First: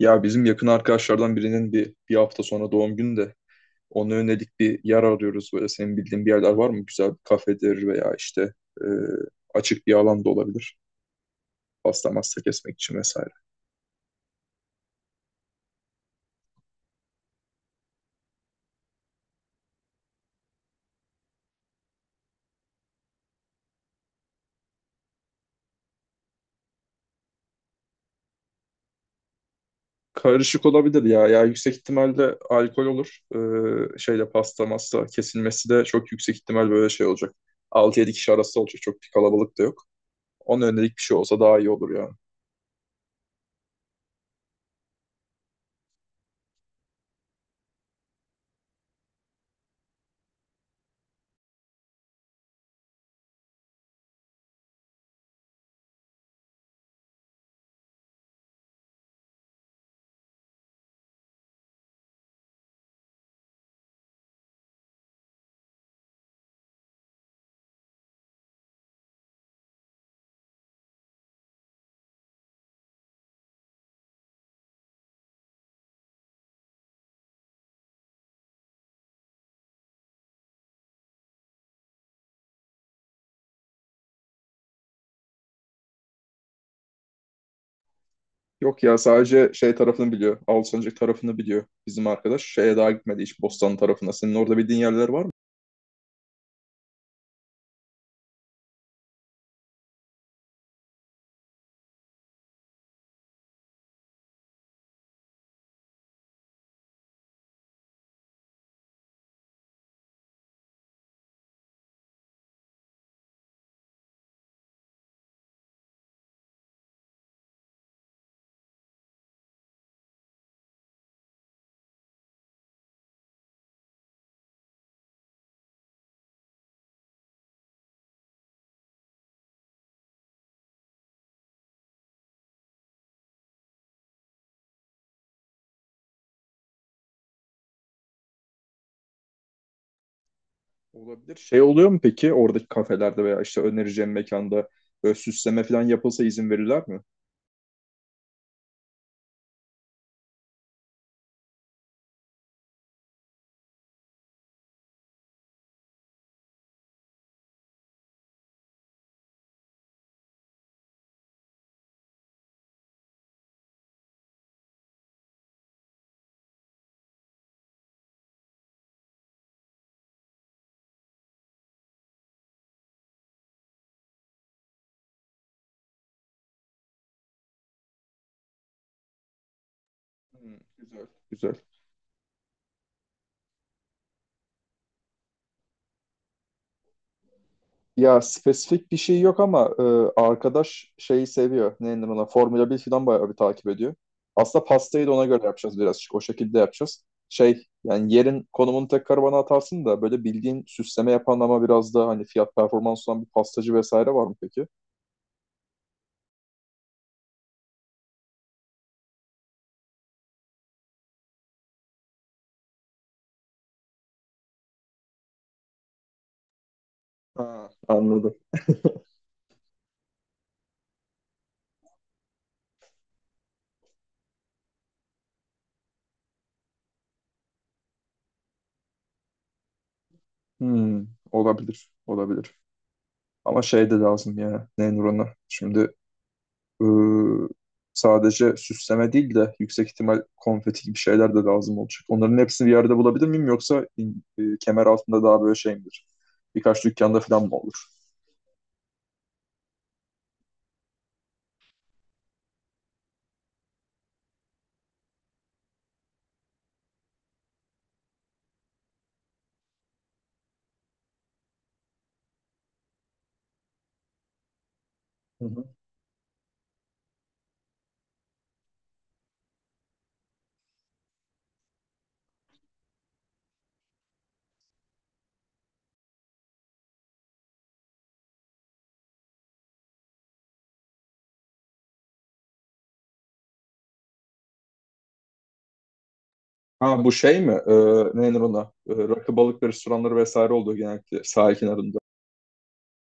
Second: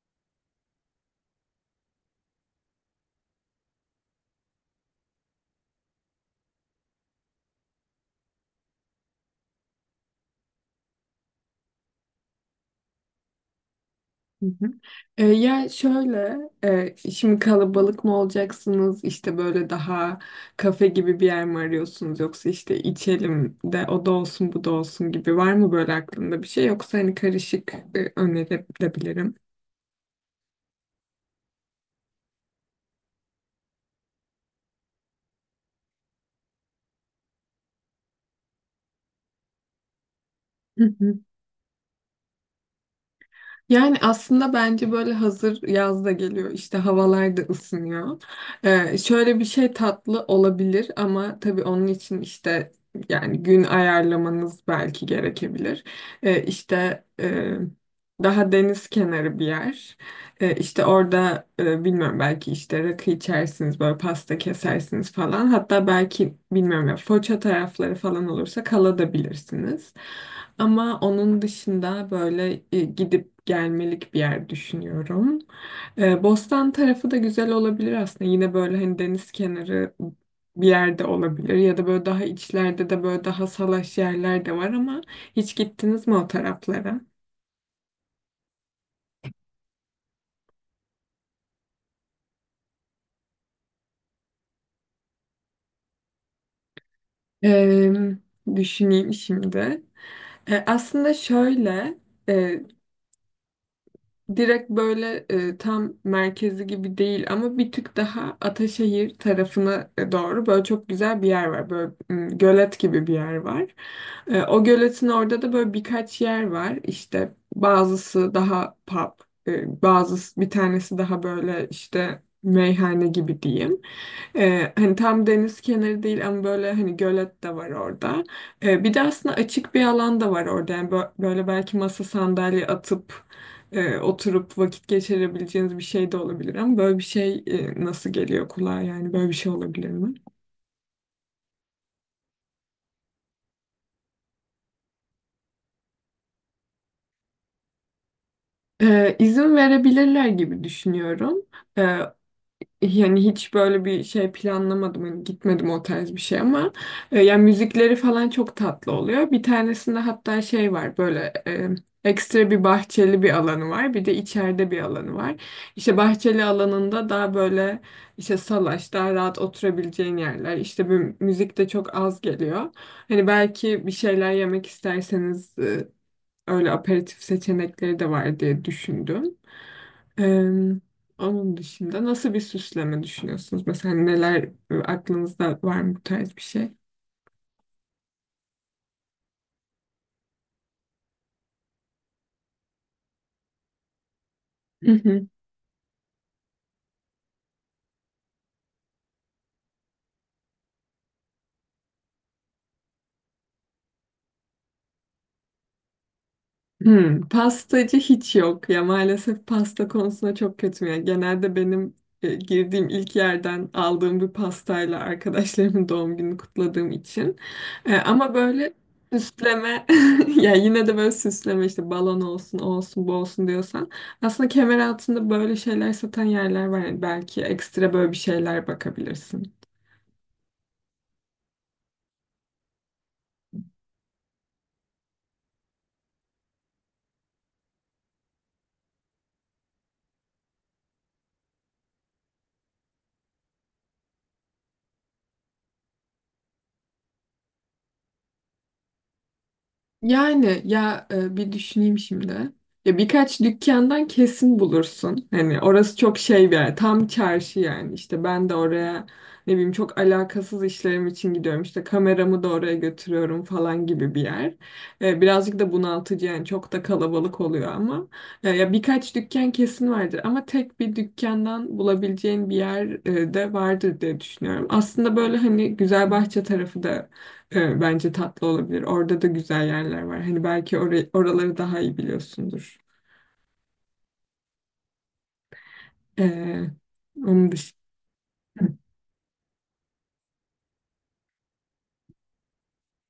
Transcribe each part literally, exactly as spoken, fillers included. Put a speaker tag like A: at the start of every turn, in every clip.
A: Ya bizim yakın arkadaşlardan birinin bir, bir hafta sonra doğum günü de ona yönelik bir yer arıyoruz. Böyle senin bildiğin bir yerler var mı? Güzel bir kafedir veya işte e, açık bir alan da olabilir. Pasta masta kesmek için vesaire.
B: Hı hı. E, ya şöyle, e, şimdi kalabalık mı olacaksınız, işte böyle daha kafe gibi bir yer mi arıyorsunuz yoksa işte içelim de o da olsun bu da olsun gibi var mı böyle aklında bir şey yoksa hani karışık e, önerebilirim.
A: Karışık olabilir ya. Ya yüksek ihtimalle alkol olur. Ee, şeyle pasta masta kesilmesi de çok yüksek ihtimal böyle şey olacak. Altı yedi kişi arası olacak. Çok bir kalabalık da yok. Ona
B: Hı
A: yönelik bir şey
B: hı.
A: olsa daha iyi olur yani.
B: Yani aslında bence böyle hazır yaz da geliyor işte havalar da ısınıyor. Ee, şöyle bir şey tatlı olabilir ama tabii onun için işte yani gün ayarlamanız belki gerekebilir. Ee, işte e, daha deniz kenarı bir yer. E, işte orada e, bilmiyorum belki işte rakı içersiniz böyle pasta kesersiniz falan. Hatta belki bilmiyorum ya Foça tarafları falan olursa kalabilirsiniz. Ama onun dışında böyle e, gidip gelmelik bir yer düşünüyorum. E, Bostan tarafı da güzel olabilir aslında. Yine böyle hani deniz kenarı bir yerde olabilir ya da böyle daha içlerde de böyle daha salaş yerler de var ama hiç gittiniz mi o taraflara?
A: Yok ya sadece şey tarafını biliyor. Alsancak tarafını biliyor bizim arkadaş. Şeye daha gitmedi hiç Bostan tarafına. Senin orada bildiğin yerler var mı?
B: E, düşüneyim şimdi. E, aslında şöyle, e, direkt böyle e, tam merkezi gibi değil ama bir tık daha Ataşehir tarafına e, doğru böyle çok güzel bir yer var. Böyle m, gölet gibi bir yer var. E, o göletin orada da böyle birkaç yer var. İşte bazısı daha pub, e, bazısı bir tanesi daha böyle işte meyhane gibi diyeyim. Ee, hani tam deniz kenarı değil ama böyle hani gölet de var orada. Ee, bir de aslında açık bir alan da var orada. Yani bö- böyle belki masa sandalye atıp e, oturup vakit geçirebileceğiniz bir şey de olabilir ama böyle bir şey e, nasıl geliyor kulağa yani böyle bir şey olabilir mi?
A: Olabilir. Şey oluyor mu peki oradaki kafelerde veya işte önereceğim mekanda böyle süsleme falan yapılsa izin verirler mi?
B: Ee, izin verebilirler gibi düşünüyorum. Yani hiç böyle bir şey planlamadım. Hani gitmedim o tarz bir şey ama e, yani müzikleri falan çok tatlı oluyor. Bir tanesinde hatta şey var böyle e, ekstra bir bahçeli bir alanı var. Bir de içeride bir alanı var. İşte bahçeli alanında daha böyle işte salaş, daha rahat oturabileceğin yerler. İşte bir müzik de çok az geliyor. Hani belki bir şeyler yemek isterseniz e, öyle aperatif seçenekleri de var diye düşündüm.
A: Hmm,
B: Eee,
A: güzel. Güzel.
B: onun dışında nasıl bir süsleme düşünüyorsunuz? Mesela neler e, aklınızda var mı bu tarz bir şey?
A: Ya spesifik bir şey yok ama e, arkadaş şeyi seviyor. Ne denir ona? Formula bir falan bayağı bir takip ediyor. Aslında pastayı da ona göre yapacağız birazcık. O şekilde yapacağız. Şey yani yerin konumunu tekrar bana atarsın da böyle bildiğin süsleme yapan ama biraz daha hani fiyat performans olan bir pastacı vesaire var mı peki?
B: Hmm, pastacı hiç yok ya, maalesef pasta konusunda çok kötüyüm. Yani genelde benim e, girdiğim ilk yerden aldığım bir pastayla arkadaşlarımın doğum gününü kutladığım için.
A: Ha,
B: E,
A: anladım.
B: ama böyle süsleme ya yine de böyle süsleme işte balon olsun o olsun bu olsun diyorsan aslında kemer altında böyle şeyler satan yerler var. Yani belki ekstra böyle bir şeyler bakabilirsin.
A: Hmm, olabilir. Olabilir. Ama şey de lazım ya. Ne denir ona? Şimdi e, sadece süsleme değil de yüksek ihtimal konfeti gibi şeyler de lazım olacak. Onların hepsini bir yerde bulabilir miyim yoksa e, kemer altında daha böyle şey midir? Birkaç dükkanda falan mı olur?
B: Yani ya e, bir düşüneyim şimdi. Ya birkaç dükkandan kesin bulursun. Hani orası çok şey bir yer. Tam çarşı yani. İşte ben de oraya ne bileyim çok alakasız işlerim için gidiyorum. İşte kameramı da oraya götürüyorum falan gibi bir yer. E,
A: Hı
B: birazcık da
A: hı.
B: bunaltıcı yani çok da kalabalık oluyor ama. E, ya birkaç dükkan kesin vardır ama tek bir dükkandan bulabileceğin bir yer e, de vardır diye düşünüyorum. Aslında böyle hani Güzelbahçe tarafı da e, bence tatlı olabilir. Orada da güzel yerler var. Hani belki orayı, oraları daha iyi biliyorsundur. E,
A: Ha bu şey mi?
B: onun
A: Ee,
B: dışında.
A: ne denir ona? Ee, rakı balık restoranları vesaire olduğu genellikle sahil kenarında.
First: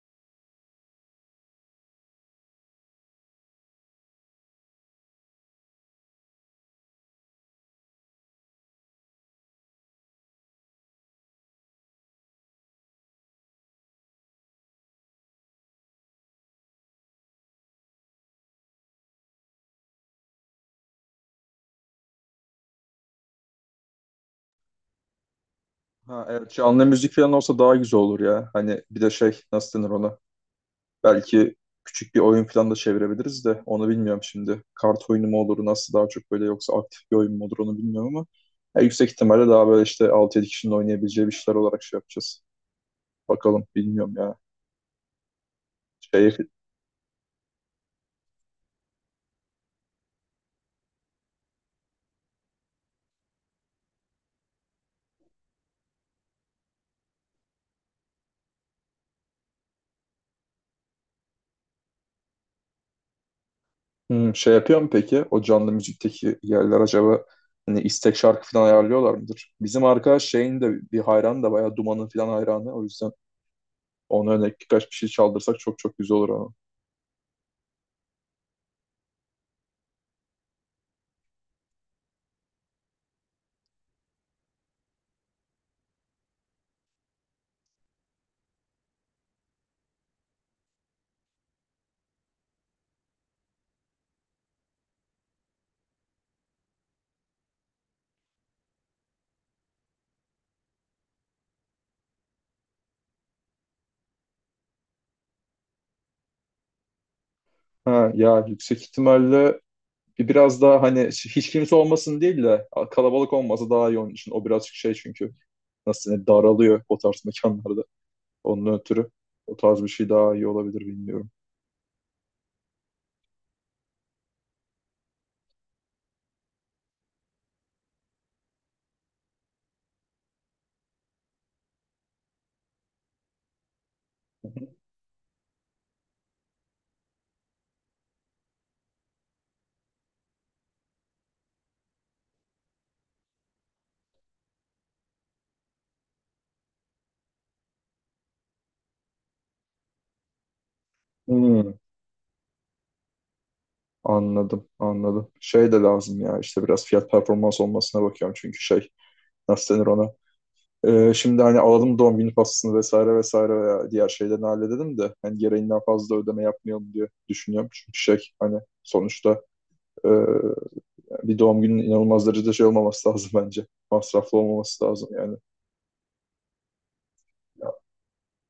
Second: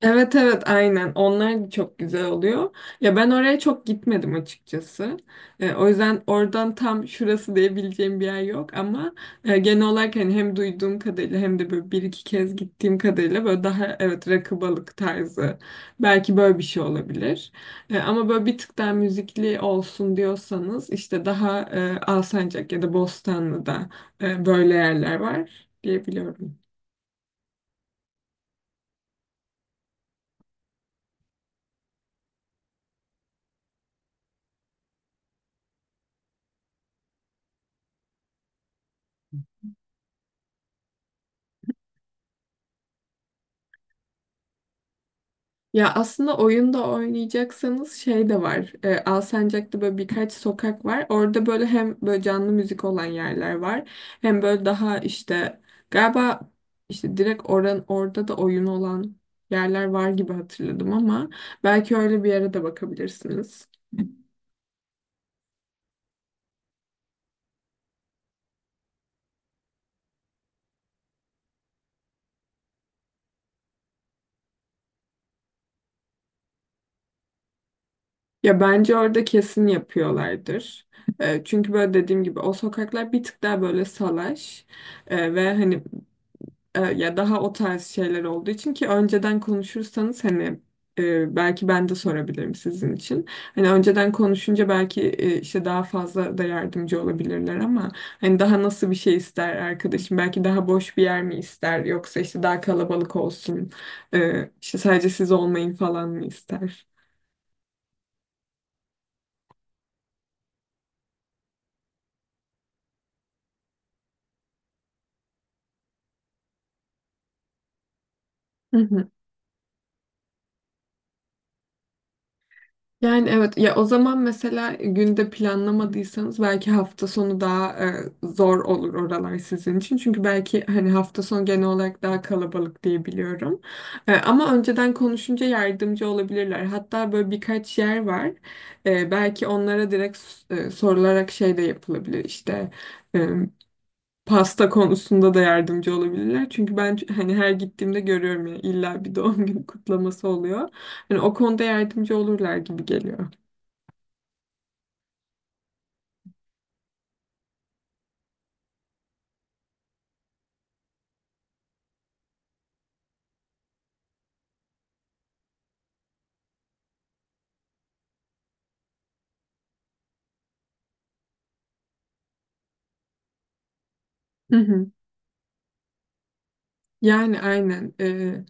B: Evet, evet, aynen, onlar çok güzel oluyor. Ya ben oraya çok gitmedim açıkçası. E, o yüzden oradan tam şurası diyebileceğim bir yer yok ama e, genel olarak hani hem duyduğum kadarıyla hem de böyle bir iki kez gittiğim kadarıyla böyle daha evet rakı balık tarzı belki böyle bir şey olabilir. E, ama böyle bir tık daha müzikli olsun diyorsanız işte daha e, Alsancak ya da Bostanlı'da e, böyle yerler var
A: Ha, evet
B: diyebiliyorum.
A: canlı müzik falan olsa daha güzel olur ya. Hani bir de şey nasıl denir ona? Belki küçük bir oyun falan da çevirebiliriz de onu bilmiyorum şimdi. Kart oyunu mu olur nasıl daha çok böyle yoksa aktif bir oyun mu olur onu bilmiyorum ama ya yüksek ihtimalle daha böyle işte altı yedi kişinin oynayabileceği bir şeyler olarak şey yapacağız. Bakalım bilmiyorum ya.
B: Ya
A: Şey.
B: aslında oyunda oynayacaksanız şey de var. E, Alsancak'ta böyle birkaç sokak var. Orada böyle hem böyle canlı müzik olan yerler var. Hem böyle daha işte galiba işte direkt oran orada da oyun olan yerler var gibi hatırladım ama belki öyle bir yere de bakabilirsiniz.
A: Hmm, şey yapıyor mu peki? O canlı müzikteki yerler acaba hani istek şarkı falan ayarlıyorlar mıdır? Bizim arkadaş şeyin de bir hayranı da bayağı Duman'ın falan hayranı. O yüzden ona örnek birkaç bir şey çaldırsak çok çok güzel olur ama.
B: Ya bence orada kesin yapıyorlardır. E, çünkü böyle dediğim gibi o sokaklar bir tık daha böyle salaş E, ve hani e, ya daha o tarz şeyler olduğu için, ki önceden konuşursanız hani e, belki ben de sorabilirim sizin için. Hani önceden konuşunca belki e, işte daha fazla da yardımcı olabilirler ama hani daha nasıl bir şey ister arkadaşım? Belki daha boş bir yer mi ister yoksa işte daha kalabalık olsun, e, işte sadece siz olmayın falan mı ister?
A: Ha, ya yüksek ihtimalle biraz daha hani hiç kimse olmasın değil de kalabalık olması daha iyi onun için. O birazcık şey çünkü nasıl denir, daralıyor o tarz mekanlarda. Onun
B: Hı
A: ötürü
B: hı.
A: o tarz bir şey daha iyi olabilir bilmiyorum.
B: Yani evet ya, o zaman mesela günde planlamadıysanız belki hafta sonu daha e, zor olur oralar sizin için. Çünkü belki hani hafta sonu genel olarak daha kalabalık diye biliyorum. E, ama önceden konuşunca yardımcı olabilirler. Hatta böyle birkaç yer var. E, belki onlara direkt s- e, sorularak şey de yapılabilir, işte pasta konusunda da yardımcı olabilirler. Çünkü ben ç- hani her gittiğimde görüyorum ya illa bir doğum günü kutlaması oluyor. Hani o konuda
A: Hmm.
B: yardımcı olurlar gibi geliyor.
A: Anladım, anladım. Şey de lazım ya işte biraz fiyat performans olmasına bakıyorum çünkü şey nasıl denir ona. Ee, şimdi hani alalım doğum günü pastasını vesaire vesaire veya diğer şeylerini halledelim de hani gereğinden fazla ödeme yapmayalım diye düşünüyorum. Çünkü şey hani sonuçta e, bir doğum günün inanılmaz derecede şey olmaması lazım bence. Masraflı
B: Hı
A: olmaması
B: hı.
A: lazım yani.
B: Yani
A: Ya,
B: aynen. Ee,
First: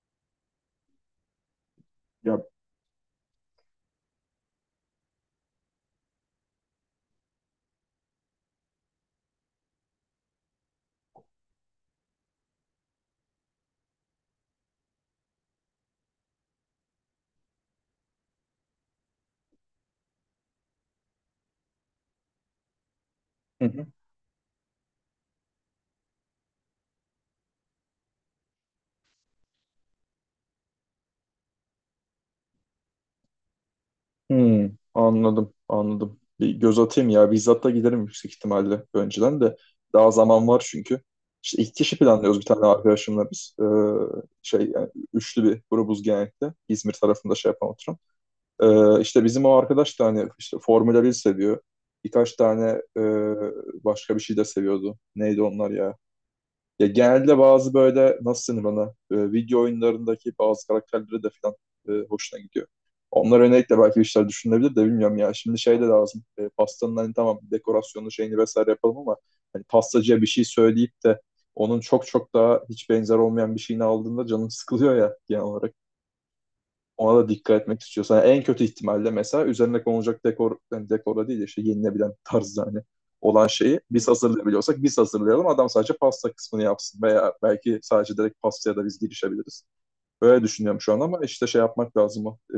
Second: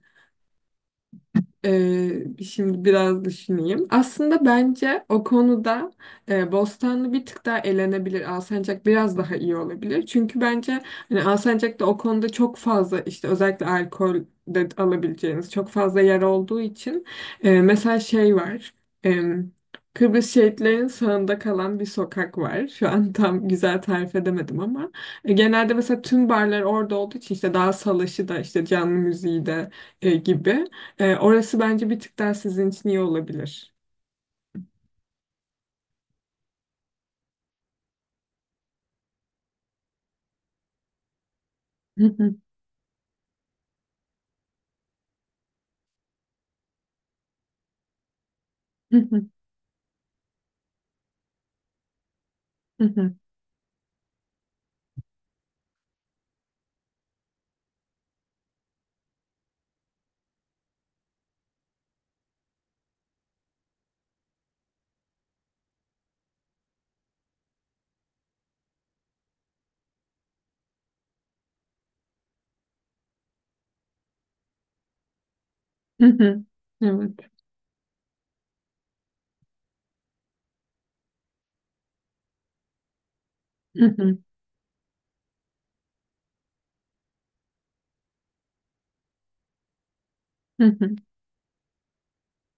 B: Ee, şimdi biraz düşüneyim. Aslında bence o konuda e, Bostanlı bir tık daha elenebilir. Alsancak biraz daha iyi olabilir. Çünkü bence hani Alsancak'ta o konuda çok fazla işte özellikle alkol de alabileceğiniz çok fazla yer olduğu için e, mesela şey var. Em, Kıbrıs şehitlerinin sağında kalan bir sokak var. Şu an tam güzel
A: ya,
B: tarif edemedim ama e, genelde mesela tüm barlar orada olduğu için işte daha salaşı da işte canlı müziği de e, gibi. Ee, orası bence bir tık daha sizin için iyi olabilir.
A: hmm, anladım, anladım. Bir göz atayım ya. Bizzat da giderim yüksek ihtimalle önceden de. Daha zaman var çünkü. İşte iki kişi planlıyoruz bir tane arkadaşımla biz. Ee, şey yani üçlü bir grubuz genellikle. İzmir tarafında şey yapan oturan. Ee, işte bizim o arkadaş da hani işte Formula bir seviyor. Birkaç tane e,
B: Evet.
A: başka bir şey de seviyordu. Neydi onlar ya? Ya genelde bazı böyle nasıl denir bana e, video oyunlarındaki bazı karakterlere de falan e, hoşuna gidiyor. Onlar özellikle belki bir şeyler düşünülebilir de bilmiyorum ya. Şimdi şey de lazım. E, pastanın hani tamam dekorasyonu şeyini vesaire yapalım ama hani pastacıya bir şey söyleyip de onun çok çok daha hiç benzer olmayan bir şeyini aldığında canım sıkılıyor ya genel olarak.
B: Evet.
A: Ona da dikkat etmek istiyorsan en kötü ihtimalle mesela üzerine konulacak dekor yani dekora değil de işte yenilebilen tarzda hani olan şeyi biz hazırlayabiliyorsak biz hazırlayalım. Adam sadece pasta kısmını yapsın veya belki sadece direkt pastaya da biz girişebiliriz. Böyle düşünüyorum şu an ama işte şey yapmak lazım. O. Ee,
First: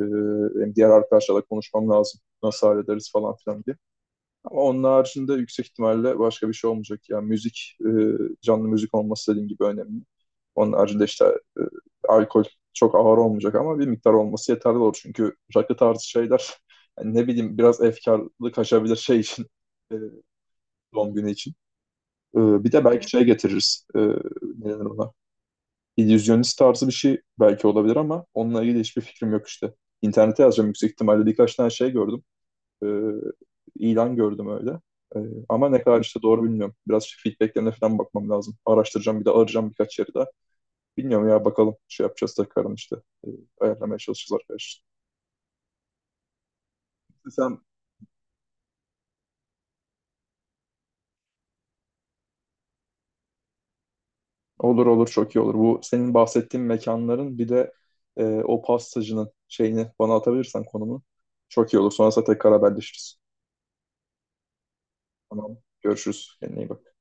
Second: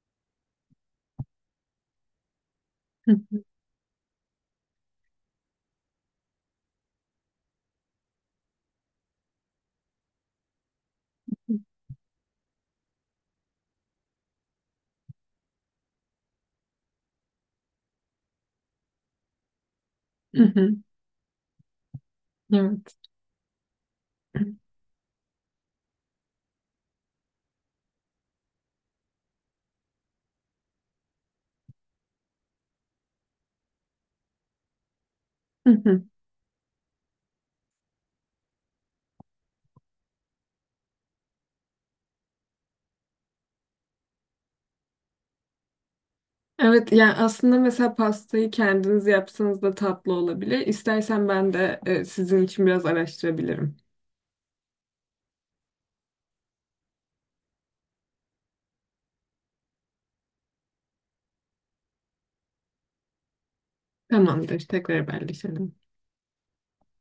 A: benim diğer arkadaşlarla konuşmam lazım. Nasıl hallederiz falan filan diye. Ama onun haricinde yüksek ihtimalle başka bir şey olmayacak. Yani müzik, e, canlı müzik olması dediğin gibi önemli. Onun haricinde işte e, alkol çok ağır olmayacak ama bir miktar olması yeterli olur. Çünkü rakı tarzı şeyler yani ne bileyim biraz efkarlı kaçabilir şey için, e, doğum günü için. E, bir de belki şey getiririz. E, ne denir ona? İllüzyonist tarzı bir şey belki olabilir ama onunla ilgili hiçbir fikrim yok işte. İnternete yazacağım yüksek ihtimalle birkaç tane şey gördüm, e, ilan gördüm öyle. E, ama
B: Hı
A: ne kadar
B: hı.
A: işte doğru bilmiyorum. Biraz feedbacklerine falan bakmam lazım. Araştıracağım bir de arayacağım birkaç yeri daha. Bilmiyorum ya bakalım şey yapacağız tekrardan işte. E, ayarlamaya çalışacağız arkadaşlar.
B: Evet, yani aslında
A: Sen
B: mesela pastayı kendiniz yapsanız da tatlı olabilir. İstersen ben de e, sizin için biraz araştırabilirim.
A: olur olur çok iyi olur. Bu senin bahsettiğin mekanların bir de e, o pastacının şeyini bana atabilirsen konumunu çok iyi olur. Sonrasında tekrar haberleşiriz.
B: Tamamdır, tekrar
A: Tamam.
B: haberleşelim.
A: Görüşürüz. Kendine iyi bak.